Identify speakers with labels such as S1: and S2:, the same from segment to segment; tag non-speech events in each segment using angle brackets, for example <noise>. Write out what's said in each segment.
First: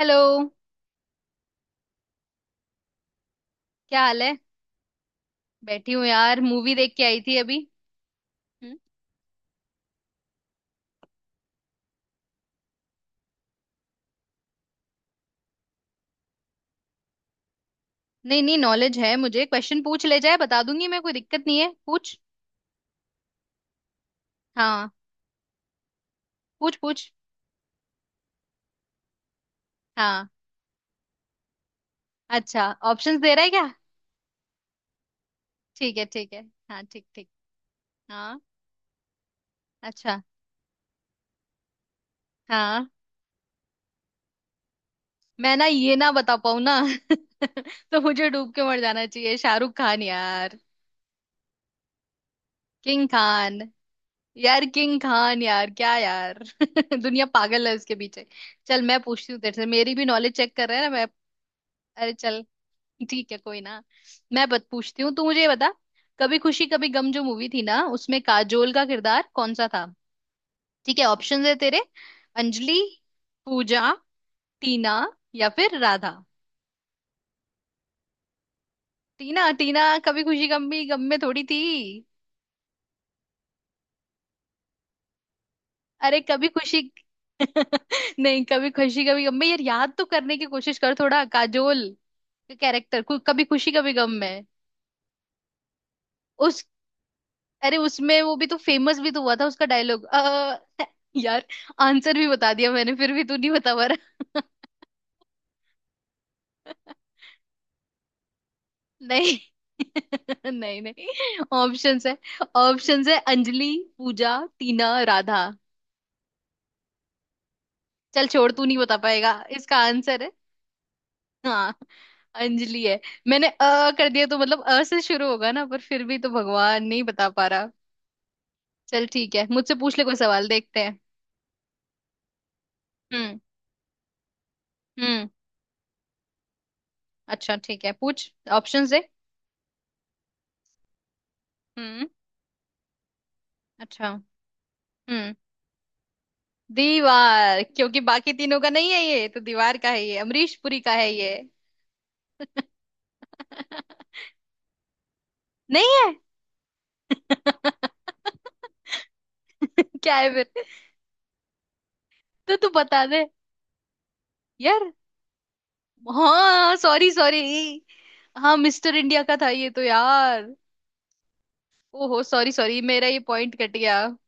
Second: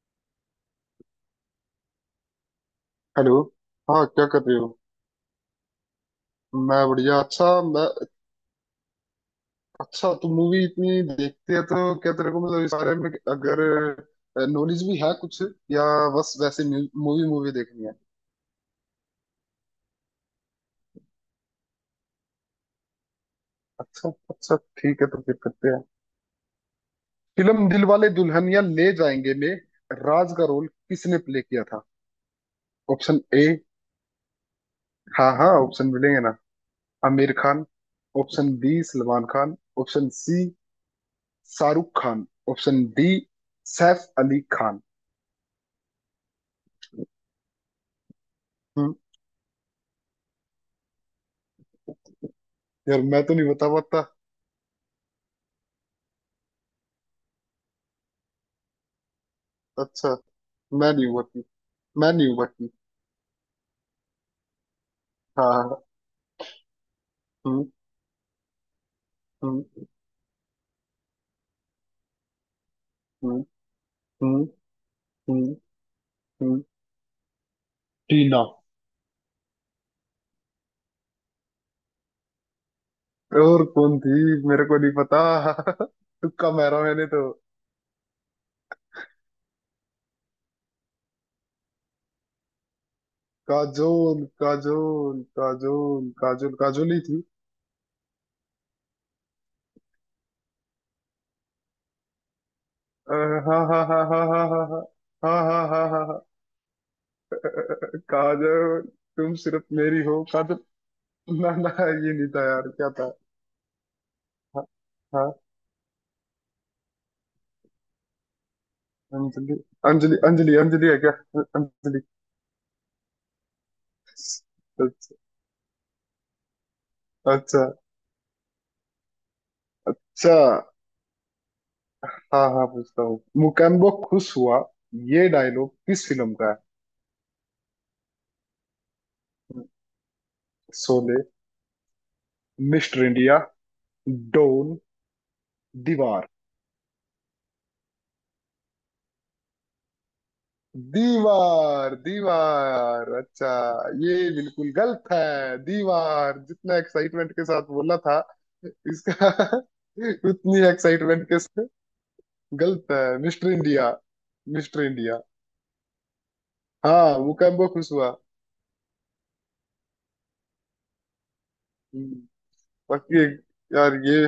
S1: Hello.
S2: Hello.
S1: क्या
S2: हाँ,
S1: हाल
S2: क्या
S1: है?
S2: कर रहे हो?
S1: बैठी हूँ यार, मूवी
S2: मैं
S1: देख के
S2: बढ़िया।
S1: आई थी
S2: अच्छा
S1: अभी।
S2: मैं,
S1: हम्म?
S2: अच्छा तुम मूवी इतनी देखते हैं तो क्या तेरे को मतलब इस बारे में अगर नॉलेज भी है कुछ, या बस वैसे मूवी मूवी देखनी है।
S1: नहीं नहीं, नॉलेज है, मुझे क्वेश्चन पूछ ले जाए बता दूंगी मैं, कोई दिक्कत नहीं है, पूछ।
S2: अच्छा अच्छा,
S1: हाँ।
S2: ठीक है तो फिर करते हैं।
S1: पूछ पूछ।
S2: फिल्म दिलवाले दुल्हनिया ले जाएंगे में
S1: हाँ।
S2: राज का रोल किसने प्ले किया था?
S1: अच्छा, ऑप्शंस
S2: ऑप्शन
S1: दे रहा
S2: ए।
S1: है क्या?
S2: हाँ हाँ, ऑप्शन
S1: ठीक है
S2: मिलेंगे
S1: ठीक
S2: ना।
S1: है। हाँ, ठीक ठीक।
S2: आमिर खान,
S1: हाँ।
S2: Option B Salman Khan, option
S1: अच्छा।
S2: सी शाहरुख खान, ऑप्शन
S1: हाँ।
S2: डी सैफ अली खान।
S1: मैं ना ये ना बता पाऊँ ना। <laughs> तो मुझे डूब के मर जाना चाहिए, शाहरुख खान यार।
S2: यार
S1: किंग
S2: मैं तो नहीं
S1: खान।
S2: बता पाता।
S1: यार किंग खान यार, क्या यार। <laughs> दुनिया पागल है उसके पीछे। चल, मैं पूछती हूँ तेरे से, मेरी भी
S2: अच्छा,
S1: नॉलेज चेक कर रहा है ना
S2: मैं
S1: मैं।
S2: नहीं उबरती, मैं
S1: अरे
S2: नहीं
S1: चल।
S2: उबरती।
S1: ठीक है कोई ना। मैं बत पूछती हूँ, तू मुझे ये
S2: हाँ
S1: बता।
S2: हाँ,
S1: कभी खुशी कभी गम जो मूवी थी
S2: हम्म
S1: ना, उसमें काजोल का किरदार कौन सा था?
S2: हम्म
S1: ठीक है, ऑप्शंस है तेरे। अंजलि,
S2: हम्म
S1: पूजा,
S2: हम्म
S1: टीना या
S2: हम्म
S1: फिर राधा।
S2: हम्म, टीना।
S1: टीना? टीना कभी खुशी गम, भी गम में थोड़ी थी।
S2: और कौन थी? मेरे को नहीं पता <laughs>
S1: अरे कभी
S2: तुक्का
S1: खुशी
S2: मारा
S1: <laughs>
S2: मैंने तो।
S1: नहीं, कभी खुशी कभी गम में, यार याद तो करने की कोशिश कर थोड़ा, काजोल का कैरेक्टर कभी खुशी कभी गम
S2: काजोल
S1: में।
S2: काजोल काजोल काजोल
S1: उस
S2: काजोल ही थी।
S1: अरे उसमें वो भी तो फेमस भी तो हुआ था उसका डायलॉग, यार। आंसर भी बता दिया मैंने, फिर भी तू नहीं
S2: हाँ
S1: बता
S2: हाँ
S1: पा
S2: हाँ हाँ हाँ
S1: रहा।
S2: हाँ हाँ हाँ हाँ हाँ हाँ हाँ, काजोल,
S1: <laughs>
S2: तुम
S1: नहीं।
S2: सिर्फ मेरी हो
S1: <laughs> नहीं
S2: काजोल।
S1: नहीं।
S2: ना ना,
S1: ऑप्शंस
S2: ये
S1: है।
S2: नहीं था यार, क्या
S1: ऑप्शंस
S2: था?
S1: है, अंजलि, पूजा,
S2: हाँ
S1: टीना,
S2: हाँ।
S1: राधा। चल छोड़, तू नहीं बता पाएगा।
S2: अंजलि,
S1: इसका
S2: अंजलि
S1: आंसर है।
S2: अंजलि अंजलि है क्या?
S1: हाँ,
S2: अंजलि।
S1: अंजलि है। मैंने अ कर दिया तो मतलब अ से
S2: अच्छा
S1: शुरू होगा ना, पर फिर भी तो भगवान नहीं बता
S2: अच्छा
S1: पा
S2: अच्छा।
S1: रहा। चल ठीक है, मुझसे पूछ ले कोई सवाल, देखते हैं।
S2: हाँ हाँ, पूछता हूँ।
S1: हम्म।
S2: मुकेम्बो खुश हुआ,
S1: हम्म।
S2: ये डायलॉग किस फिल्म का है?
S1: अच्छा ठीक है, पूछ, ऑप्शंस दे।
S2: शोले,
S1: हम्म।
S2: मिस्टर इंडिया,
S1: अच्छा।
S2: डोन,
S1: हम्म।
S2: दीवार।
S1: दीवार, क्योंकि बाकी तीनों का नहीं है, ये तो दीवार का है, ये अमरीश पुरी का है ये।
S2: दीवार दीवार, अच्छा।
S1: <laughs>
S2: ये बिल्कुल गलत है,
S1: नहीं है।
S2: दीवार जितना एक्साइटमेंट के साथ
S1: <laughs>
S2: बोला था इसका
S1: क्या है
S2: <laughs>
S1: फिर?
S2: उतनी एक्साइटमेंट के साथ,
S1: तो तू
S2: गलत
S1: बता
S2: है।
S1: दे।
S2: मिस्टर इंडिया, मिस्टर
S1: यार।
S2: इंडिया।
S1: हाँ सॉरी
S2: हाँ,
S1: सॉरी।
S2: मुकेम्बो खुश हुआ।
S1: हाँ मिस्टर इंडिया का था ये तो यार।
S2: हम्म,
S1: ओहो सॉरी सॉरी, मेरा ये
S2: बाकी,
S1: पॉइंट कट
S2: यार
S1: गया।
S2: ये,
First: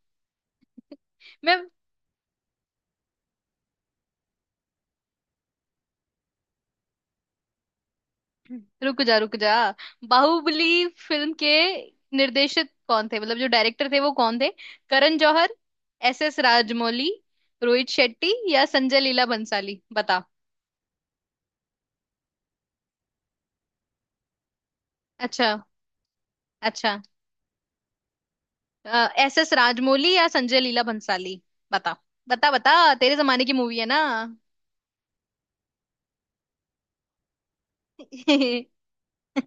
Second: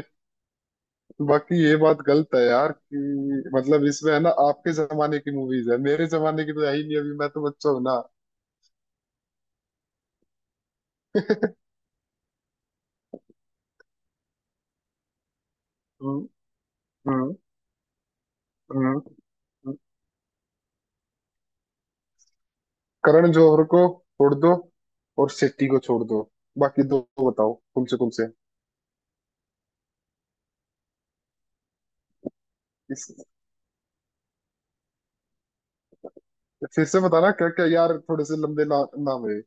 S2: बाकी
S1: मैं
S2: ये बात गलत है यार कि मतलब इसमें है ना आपके जमाने की मूवीज है, मेरे जमाने की तो है ही नहीं, अभी मैं तो बच्चा हूं ना।
S1: रुक जा रुक जा। बाहुबली फिल्म के निर्देशक कौन थे, मतलब जो डायरेक्टर थे वो कौन थे? करण जौहर, एस
S2: हम्म,
S1: एस राजमौली,
S2: हम्म,
S1: रोहित शेट्टी या
S2: हम्म।
S1: संजय लीला
S2: हम्म।
S1: बंसाली, बता।
S2: करण जौहर को छोड़ दो, और
S1: अच्छा
S2: शेट्टी को छोड़ दो, बाकी
S1: अच्छा।
S2: दो बताओ, कम से कम से।
S1: एस एस राजमौली या संजय लीला भंसाली, बता बता बता।
S2: इस
S1: तेरे जमाने की मूवी है ना।
S2: फिर से बताना क्या क्या, यार थोड़े से लंबे
S1: <laughs>
S2: ना, नाम है।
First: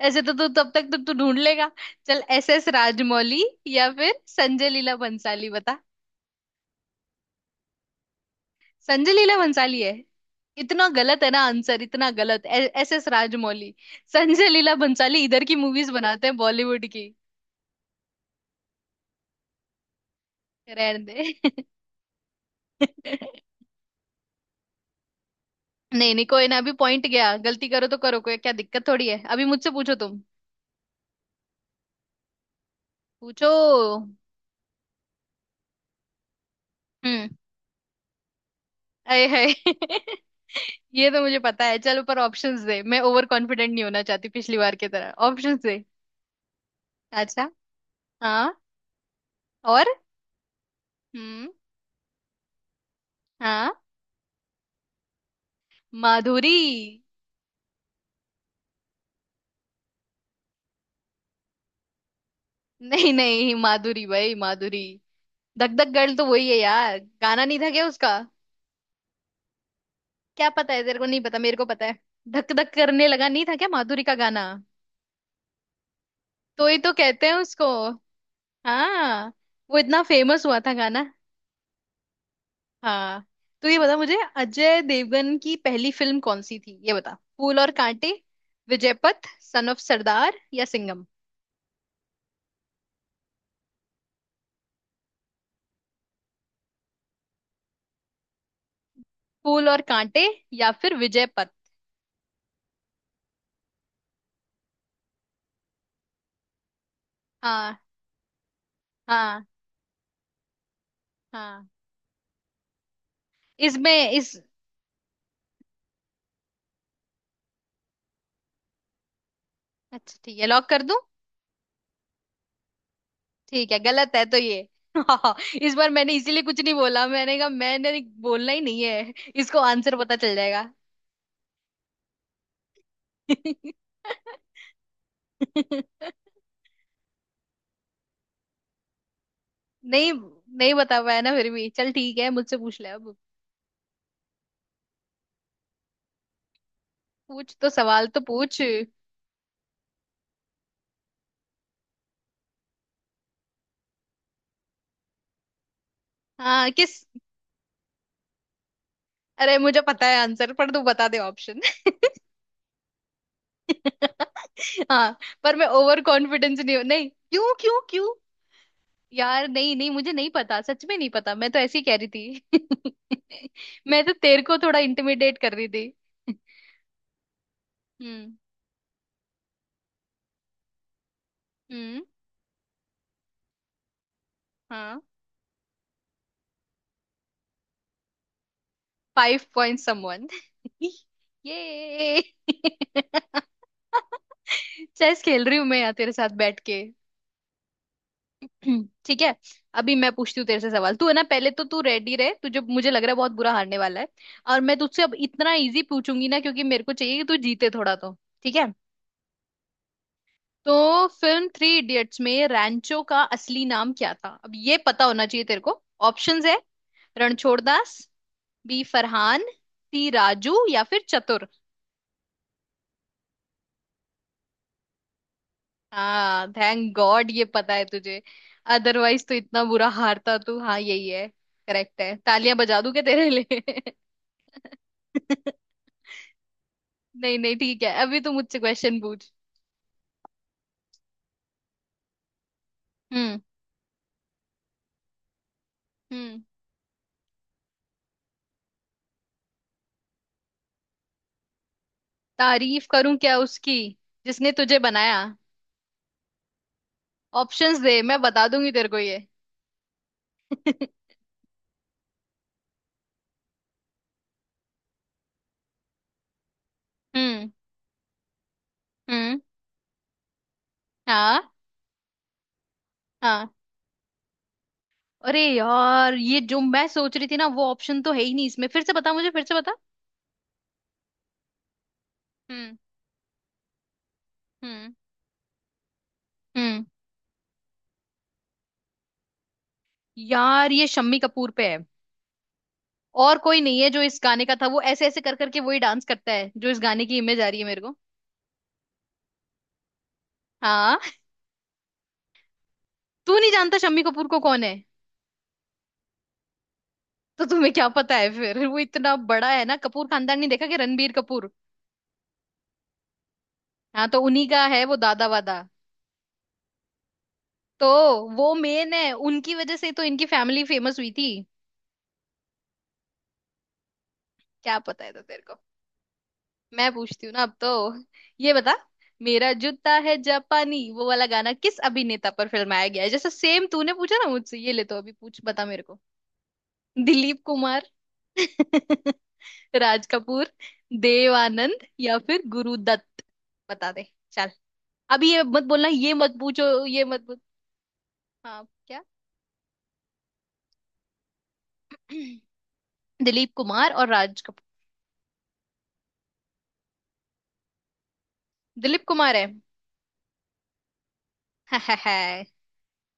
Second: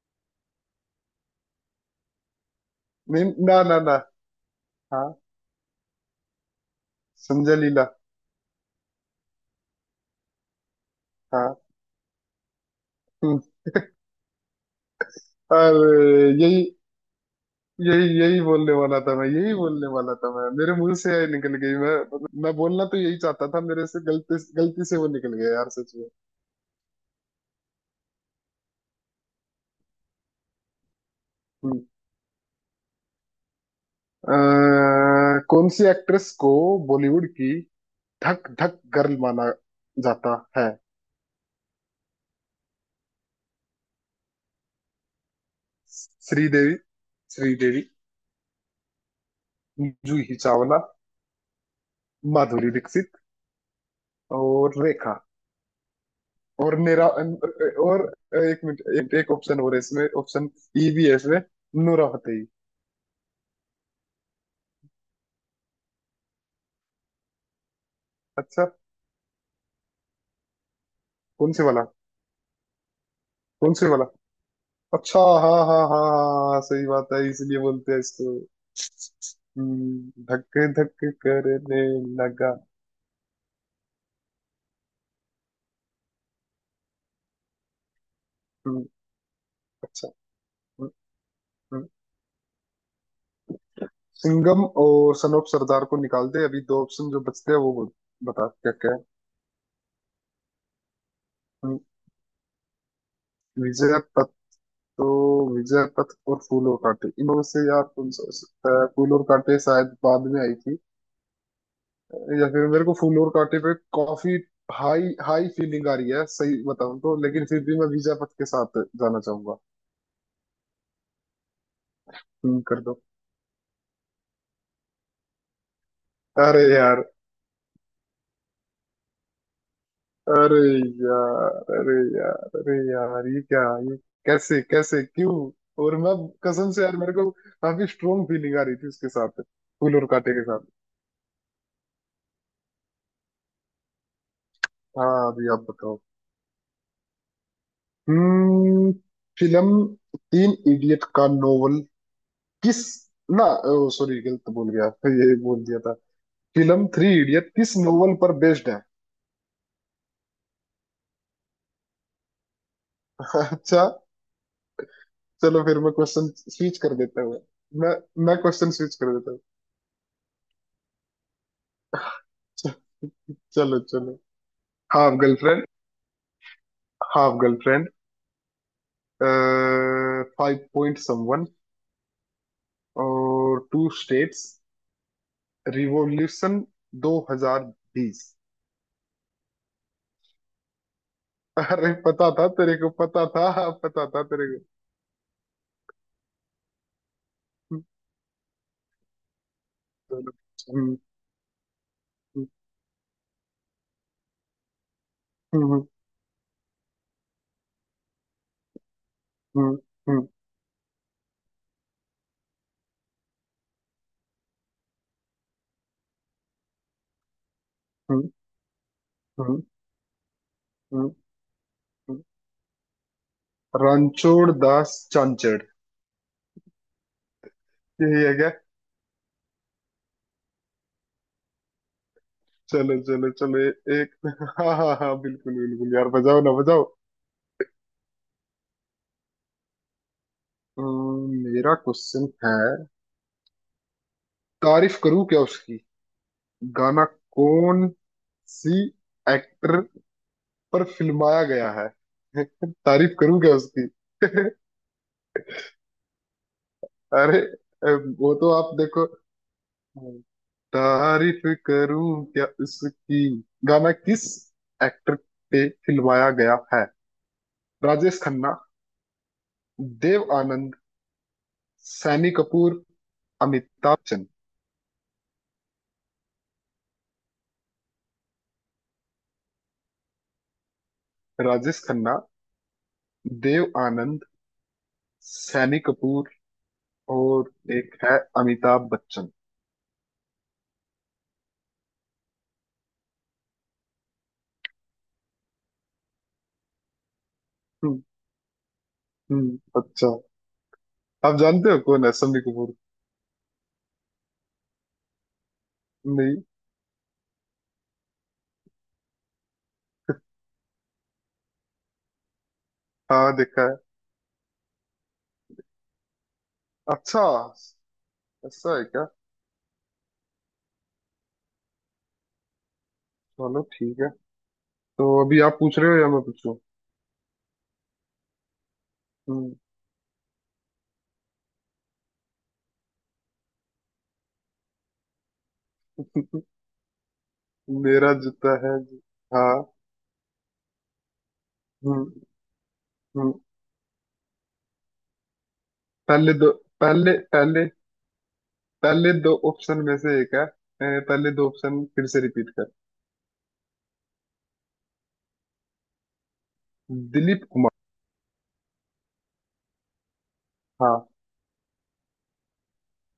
S1: ऐसे तो तू तब तक तो तू ढूंढ लेगा। चल एस एस
S2: नहीं
S1: राजमौली
S2: ना ना
S1: या
S2: ना।
S1: फिर संजय लीला
S2: हाँ,
S1: भंसाली, बता।
S2: संजय लीला।
S1: संजय लीला भंसाली है। इतना गलत है ना
S2: हाँ।
S1: आंसर, इतना गलत। एस एस
S2: हम्म।
S1: राजमौली! संजय लीला भंसाली इधर की मूवीज बनाते
S2: अरे
S1: हैं,
S2: यही
S1: बॉलीवुड की।
S2: यही यही बोलने वाला था मैं, यही बोलने वाला था मैं, मेरे मुंह
S1: रहने
S2: से यही निकल
S1: दे।
S2: गई, मैं मतलब मैं बोलना तो यही चाहता
S1: <laughs>
S2: था, मेरे से गलती, गलती से वो निकल गया यार, सच में।
S1: नहीं नहीं, कोई ना, अभी पॉइंट गया, गलती करो तो करो, कोई क्या दिक्कत थोड़ी है, अभी मुझसे पूछो तुम।
S2: हम्म।
S1: पूछो।
S2: कौन सी एक्ट्रेस को बॉलीवुड
S1: हम्म।
S2: की धक धक गर्ल
S1: अरे है।
S2: माना जाता है?
S1: <laughs> ये तो मुझे पता है चलो, पर ऑप्शंस दे, मैं ओवर कॉन्फिडेंट नहीं होना चाहती पिछली बार की तरह, ऑप्शंस दे।
S2: श्रीदेवी,
S1: अच्छा।
S2: श्रीदेवी,
S1: हाँ। और?
S2: जूही चावला,
S1: हम्म।
S2: माधुरी दीक्षित
S1: हाँ।
S2: और रेखा।
S1: माधुरी।
S2: और मेरा और, एक मिनट, एक ऑप्शन और है इसमें, ऑप्शन ई भी है इसमें, नूरा फतेही।
S1: नहीं नहीं, माधुरी भाई माधुरी। धक धक गर्ल तो वही है यार, गाना नहीं था क्या उसका?
S2: अच्छा।
S1: क्या पता है तेरे को, नहीं पता,
S2: कौन
S1: मेरे
S2: से
S1: को
S2: वाला?
S1: पता है। धक धक करने लगा, नहीं था क्या
S2: कौन से
S1: माधुरी
S2: वाला?
S1: का गाना?
S2: अच्छा, हाँ हाँ हाँ हाँ हाँ, हाँ,
S1: तो ही
S2: सही
S1: तो
S2: बात
S1: कहते
S2: है,
S1: हैं
S2: इसलिए
S1: उसको।
S2: बोलते हैं इसको।
S1: हाँ। वो इतना फेमस
S2: धक
S1: हुआ था गाना।
S2: धक करने लगा।
S1: हाँ। तो ये बता मुझे, अजय देवगन की पहली फिल्म कौन सी थी, ये बता। फूल और कांटे,
S2: हम्म,
S1: विजयपथ, सन ऑफ
S2: अच्छा।
S1: सरदार या
S2: हम्म,
S1: सिंघम?
S2: हम्म। सिंघम और सन ऑफ सरदार को निकाल दे, अभी दो ऑप्शन जो बचते हैं वो बोल- बता क्या क्या है।
S1: फूल और कांटे या फिर विजयपथ?
S2: हम्म, विजय पथ। तो विजय पथ और फूल और कांटे, इनमें से
S1: हाँ
S2: यार कौन सा हो सकता है? फूल और
S1: हाँ
S2: कांटे शायद बाद में आई थी,
S1: हाँ।
S2: या फिर मेरे को फूल और कांटे पे
S1: इसमें
S2: काफी
S1: इस
S2: हाई हाई फीलिंग आ रही है सही बताऊं तो, लेकिन फिर भी मैं विजय पथ के साथ जाना चाहूंगा।
S1: अच्छा ठीक है, लॉक कर दूं?
S2: तुम कर दो।
S1: ठीक है, गलत है तो ये। <laughs> इस बार मैंने इसीलिए कुछ
S2: अरे
S1: नहीं
S2: यार,
S1: बोला, मैंने कहा मैंने बोलना ही नहीं है, इसको आंसर पता चल
S2: अरे
S1: जाएगा।
S2: यार, अरे यार, अरे यार, ये क्या,
S1: <laughs>
S2: ये कैसे कैसे क्यों? और मैं, कसम से यार, मेरे को काफी स्ट्रोंग फीलिंग आ रही थी उसके साथ, फूल और
S1: नहीं
S2: कांटे के साथ।
S1: नहीं बता पाया ना फिर भी, चल ठीक है, मुझसे पूछ ले अब।
S2: हाँ, अभी आप बताओ।
S1: पूछ तो, सवाल तो पूछ।
S2: हम्म। फिल्म तीन इडियट का नोवेल किस ना, सॉरी, गलत बोल गया, ये बोल दिया था।
S1: हाँ,
S2: फिल्म
S1: किस।
S2: थ्री इडियट किस नोवेल पर बेस्ड है?
S1: अरे मुझे पता है आंसर, पर तू बता दे ऑप्शन।
S2: <laughs> अच्छा।
S1: <laughs> हाँ। पर
S2: चलो
S1: मैं
S2: फिर मैं
S1: ओवर
S2: क्वेश्चन
S1: कॉन्फिडेंस नहीं
S2: स्विच
S1: हूँ,
S2: कर
S1: नहीं
S2: देता हूँ।
S1: क्यों क्यों
S2: मैं
S1: क्यों।
S2: मैं क्वेश्चन स्विच कर देता हूँ।
S1: यार नहीं नहीं, मुझे नहीं पता, सच में नहीं पता, मैं तो ऐसे ही कह रही थी।
S2: चलो
S1: <laughs> मैं तो
S2: चलो।
S1: तेरे को थोड़ा
S2: हाफ
S1: इंटिमिडेट कर
S2: गर्लफ्रेंड,
S1: रही थी। <laughs>
S2: हाफ गर्लफ्रेंड,
S1: हम्म।
S2: फाइव पॉइंट समवन
S1: हम्म।
S2: और टू स्टेट्स,
S1: हाँ।
S2: रिवॉल्यूशन 2020।
S1: Five point someone. <laughs>
S2: अरे
S1: ये
S2: पता था तेरे को,
S1: <laughs>
S2: पता था, पता था तेरे को।
S1: चेस खेल रही हूँ मैं यहाँ तेरे साथ बैठ के। ठीक है। अभी मैं पूछती हूँ तेरे से सवाल,
S2: हम्म,
S1: तू है ना पहले तो तू रेडी रहे,
S2: हम्म,
S1: तुझे मुझे लग रहा है बहुत बुरा हारने वाला है। और मैं तुझसे अब इतना इजी
S2: हम्म,
S1: पूछूंगी ना, क्योंकि मेरे को चाहिए कि तू जीते थोड़ा तो। ठीक है।
S2: हम्म, हम्म,
S1: तो फिल्म थ्री इडियट्स में रैंचो का असली नाम क्या था, अब ये पता होना चाहिए तेरे को। ऑप्शंस है। रणछोड़ दास, बी फरहान,
S2: हम्म,
S1: सी राजू या फिर
S2: हम्म,
S1: चतुर।
S2: हम्म। रणछोड़ दास चांचड़।
S1: हाँ, थैंक गॉड ये पता है तुझे।
S2: यही है क्या?
S1: अदरवाइज तो इतना बुरा हारता तू। हाँ यही है, करेक्ट है, तालियां बजा दूं
S2: चलो
S1: क्या तेरे
S2: चलो चलो।
S1: लिए?
S2: ए, एक <laughs> हाँ हाँ हाँ, बिल्कुल
S1: <laughs>
S2: बिल्कुल यार, बजाओ ना बजाओ।
S1: नहीं नहीं ठीक है, अभी तू मुझसे क्वेश्चन पूछ।
S2: मेरा क्वेश्चन है।
S1: हम्म।
S2: तारीफ करूं क्या उसकी,
S1: हम्म।
S2: गाना कौन सी एक्टर पर फिल्माया गया है?
S1: तारीफ
S2: तारीफ
S1: करूं क्या
S2: करूं क्या
S1: उसकी,
S2: उसकी।
S1: जिसने तुझे बनाया।
S2: अरे
S1: ऑप्शंस दे, मैं
S2: वो
S1: बता
S2: तो
S1: दूंगी
S2: आप
S1: तेरे को
S2: देखो।
S1: ये। <laughs>
S2: तारीफ करूं क्या उसकी, गाना किस एक्टर पे फिल्माया गया है?
S1: हम्म।
S2: राजेश खन्ना,
S1: हम्म।
S2: देव आनंद,
S1: हाँ।
S2: सैनी कपूर,
S1: हाँ।
S2: अमिताभ बच्चन।
S1: अरे यार, ये जो मैं सोच रही थी ना वो ऑप्शन तो है ही नहीं इसमें, फिर से बता मुझे, फिर से बता।
S2: राजेश खन्ना,
S1: हम्म।
S2: देव आनंद,
S1: हम्म।
S2: सैनी कपूर
S1: हम्म।
S2: और एक है अमिताभ बच्चन।
S1: यार, ये शम्मी कपूर पे है। और कोई नहीं है, जो इस गाने का था वो ऐसे ऐसे कर करके वही डांस करता है, जो इस गाने की इमेज आ रही है मेरे को।
S2: हम्म हम्म, अच्छा।
S1: हाँ। <laughs>
S2: आप जानते हो कौन है सैनी कपूर?
S1: तू नहीं जानता शम्मी कपूर को, कौन है?
S2: नहीं।
S1: तो तुम्हें क्या पता है फिर, वो इतना बड़ा है ना कपूर खानदान, नहीं देखा कि रणबीर कपूर?
S2: हाँ, देखा है।
S1: हाँ, तो उन्हीं का है वो, दादा वादा।
S2: अच्छा,
S1: तो वो
S2: ऐसा है
S1: मेन
S2: क्या?
S1: है, उनकी वजह से तो इनकी फैमिली फेमस हुई थी।
S2: चलो ठीक है।
S1: क्या पता
S2: तो
S1: है तो
S2: अभी
S1: तेरे को।
S2: आप पूछ रहे हो या मैं पूछूं?
S1: मैं पूछती हूँ ना अब तो। ये बता, मेरा
S2: हम्म।
S1: जूता है जापानी वो वाला गाना किस अभिनेता पर फिल्माया गया है, जैसे सेम तूने पूछा ना मुझसे, ये ले, तो अभी पूछ, बता मेरे को। दिलीप
S2: <laughs>
S1: कुमार,
S2: मेरा जूता है जी।
S1: <laughs>
S2: हाँ।
S1: राज कपूर, देव आनंद या
S2: हम्म
S1: फिर गुरुदत्त,
S2: हम्म।
S1: बता दे। चल, अभी ये मत बोलना, ये
S2: पहले
S1: मत
S2: दो,
S1: पूछो, ये
S2: पहले
S1: मत पूछ।
S2: पहले
S1: हाँ क्या?
S2: पहले दो ऑप्शन में से एक है। ए, पहले दो ऑप्शन फिर से रिपीट कर।
S1: <clears throat> दिलीप कुमार और राज कपूर।
S2: दिलीप कुमार।
S1: दिलीप कुमार है।
S2: हाँ।
S1: <laughs>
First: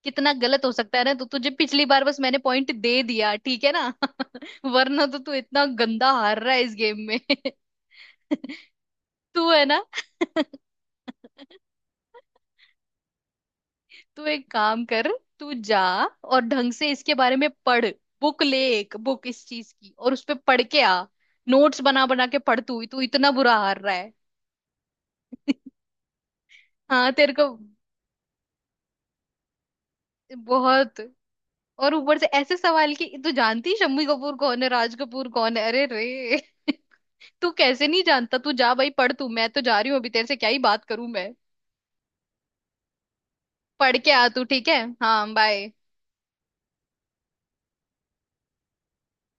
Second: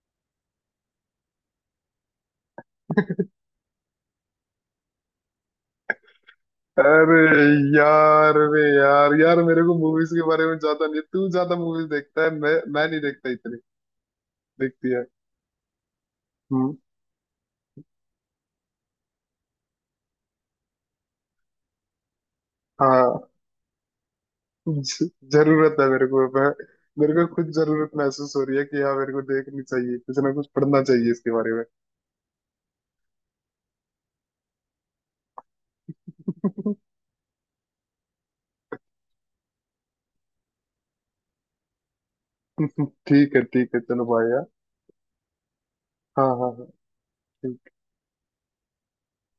S1: कितना गलत हो सकता है ना, तो तुझे पिछली बार बस मैंने पॉइंट दे
S2: <laughs>
S1: दिया, ठीक है ना। <laughs> वरना तो तू इतना गंदा हार रहा है इस गेम में।
S2: अरे
S1: <laughs>
S2: यार, अरे यार, यार
S1: तू
S2: मेरे
S1: है
S2: को
S1: ना।
S2: मूवीज के बारे में
S1: <laughs>
S2: ज्यादा नहीं, तू ज्यादा मूवीज देखता है, मैं नहीं देखता इतनी
S1: तू एक काम
S2: देखती है।
S1: कर, तू जा और ढंग
S2: हम्म,
S1: से इसके बारे में पढ़। बुक ले, एक बुक इस चीज की, और उस पे पढ़ के आ। नोट्स बना बना के पढ़, तू तू
S2: हाँ,
S1: इतना बुरा हार रहा है। <laughs>
S2: जरूरत है मेरे को, मैं
S1: हाँ
S2: मेरे को
S1: तेरे को।
S2: खुद जरूरत महसूस हो रही है कि हाँ, मेरे को देखनी चाहिए कुछ ना कुछ, पढ़ना
S1: बहुत।
S2: चाहिए इसके बारे में।
S1: और ऊपर से ऐसे सवाल, कि तू जानती है शम्मी कपूर कौन है, राज कपूर कौन है, अरे रे। <laughs> तू कैसे नहीं जानता, तू जा भाई, पढ़ तू, मैं तो जा रही हूँ, अभी तेरे से क्या ही बात करूं मैं।
S2: <laughs> ठीक है ठीक है,
S1: पढ़
S2: चलो
S1: के आ
S2: भाई
S1: तू,
S2: यार।
S1: ठीक है, हाँ बाय।
S2: हाँ हाँ हाँ।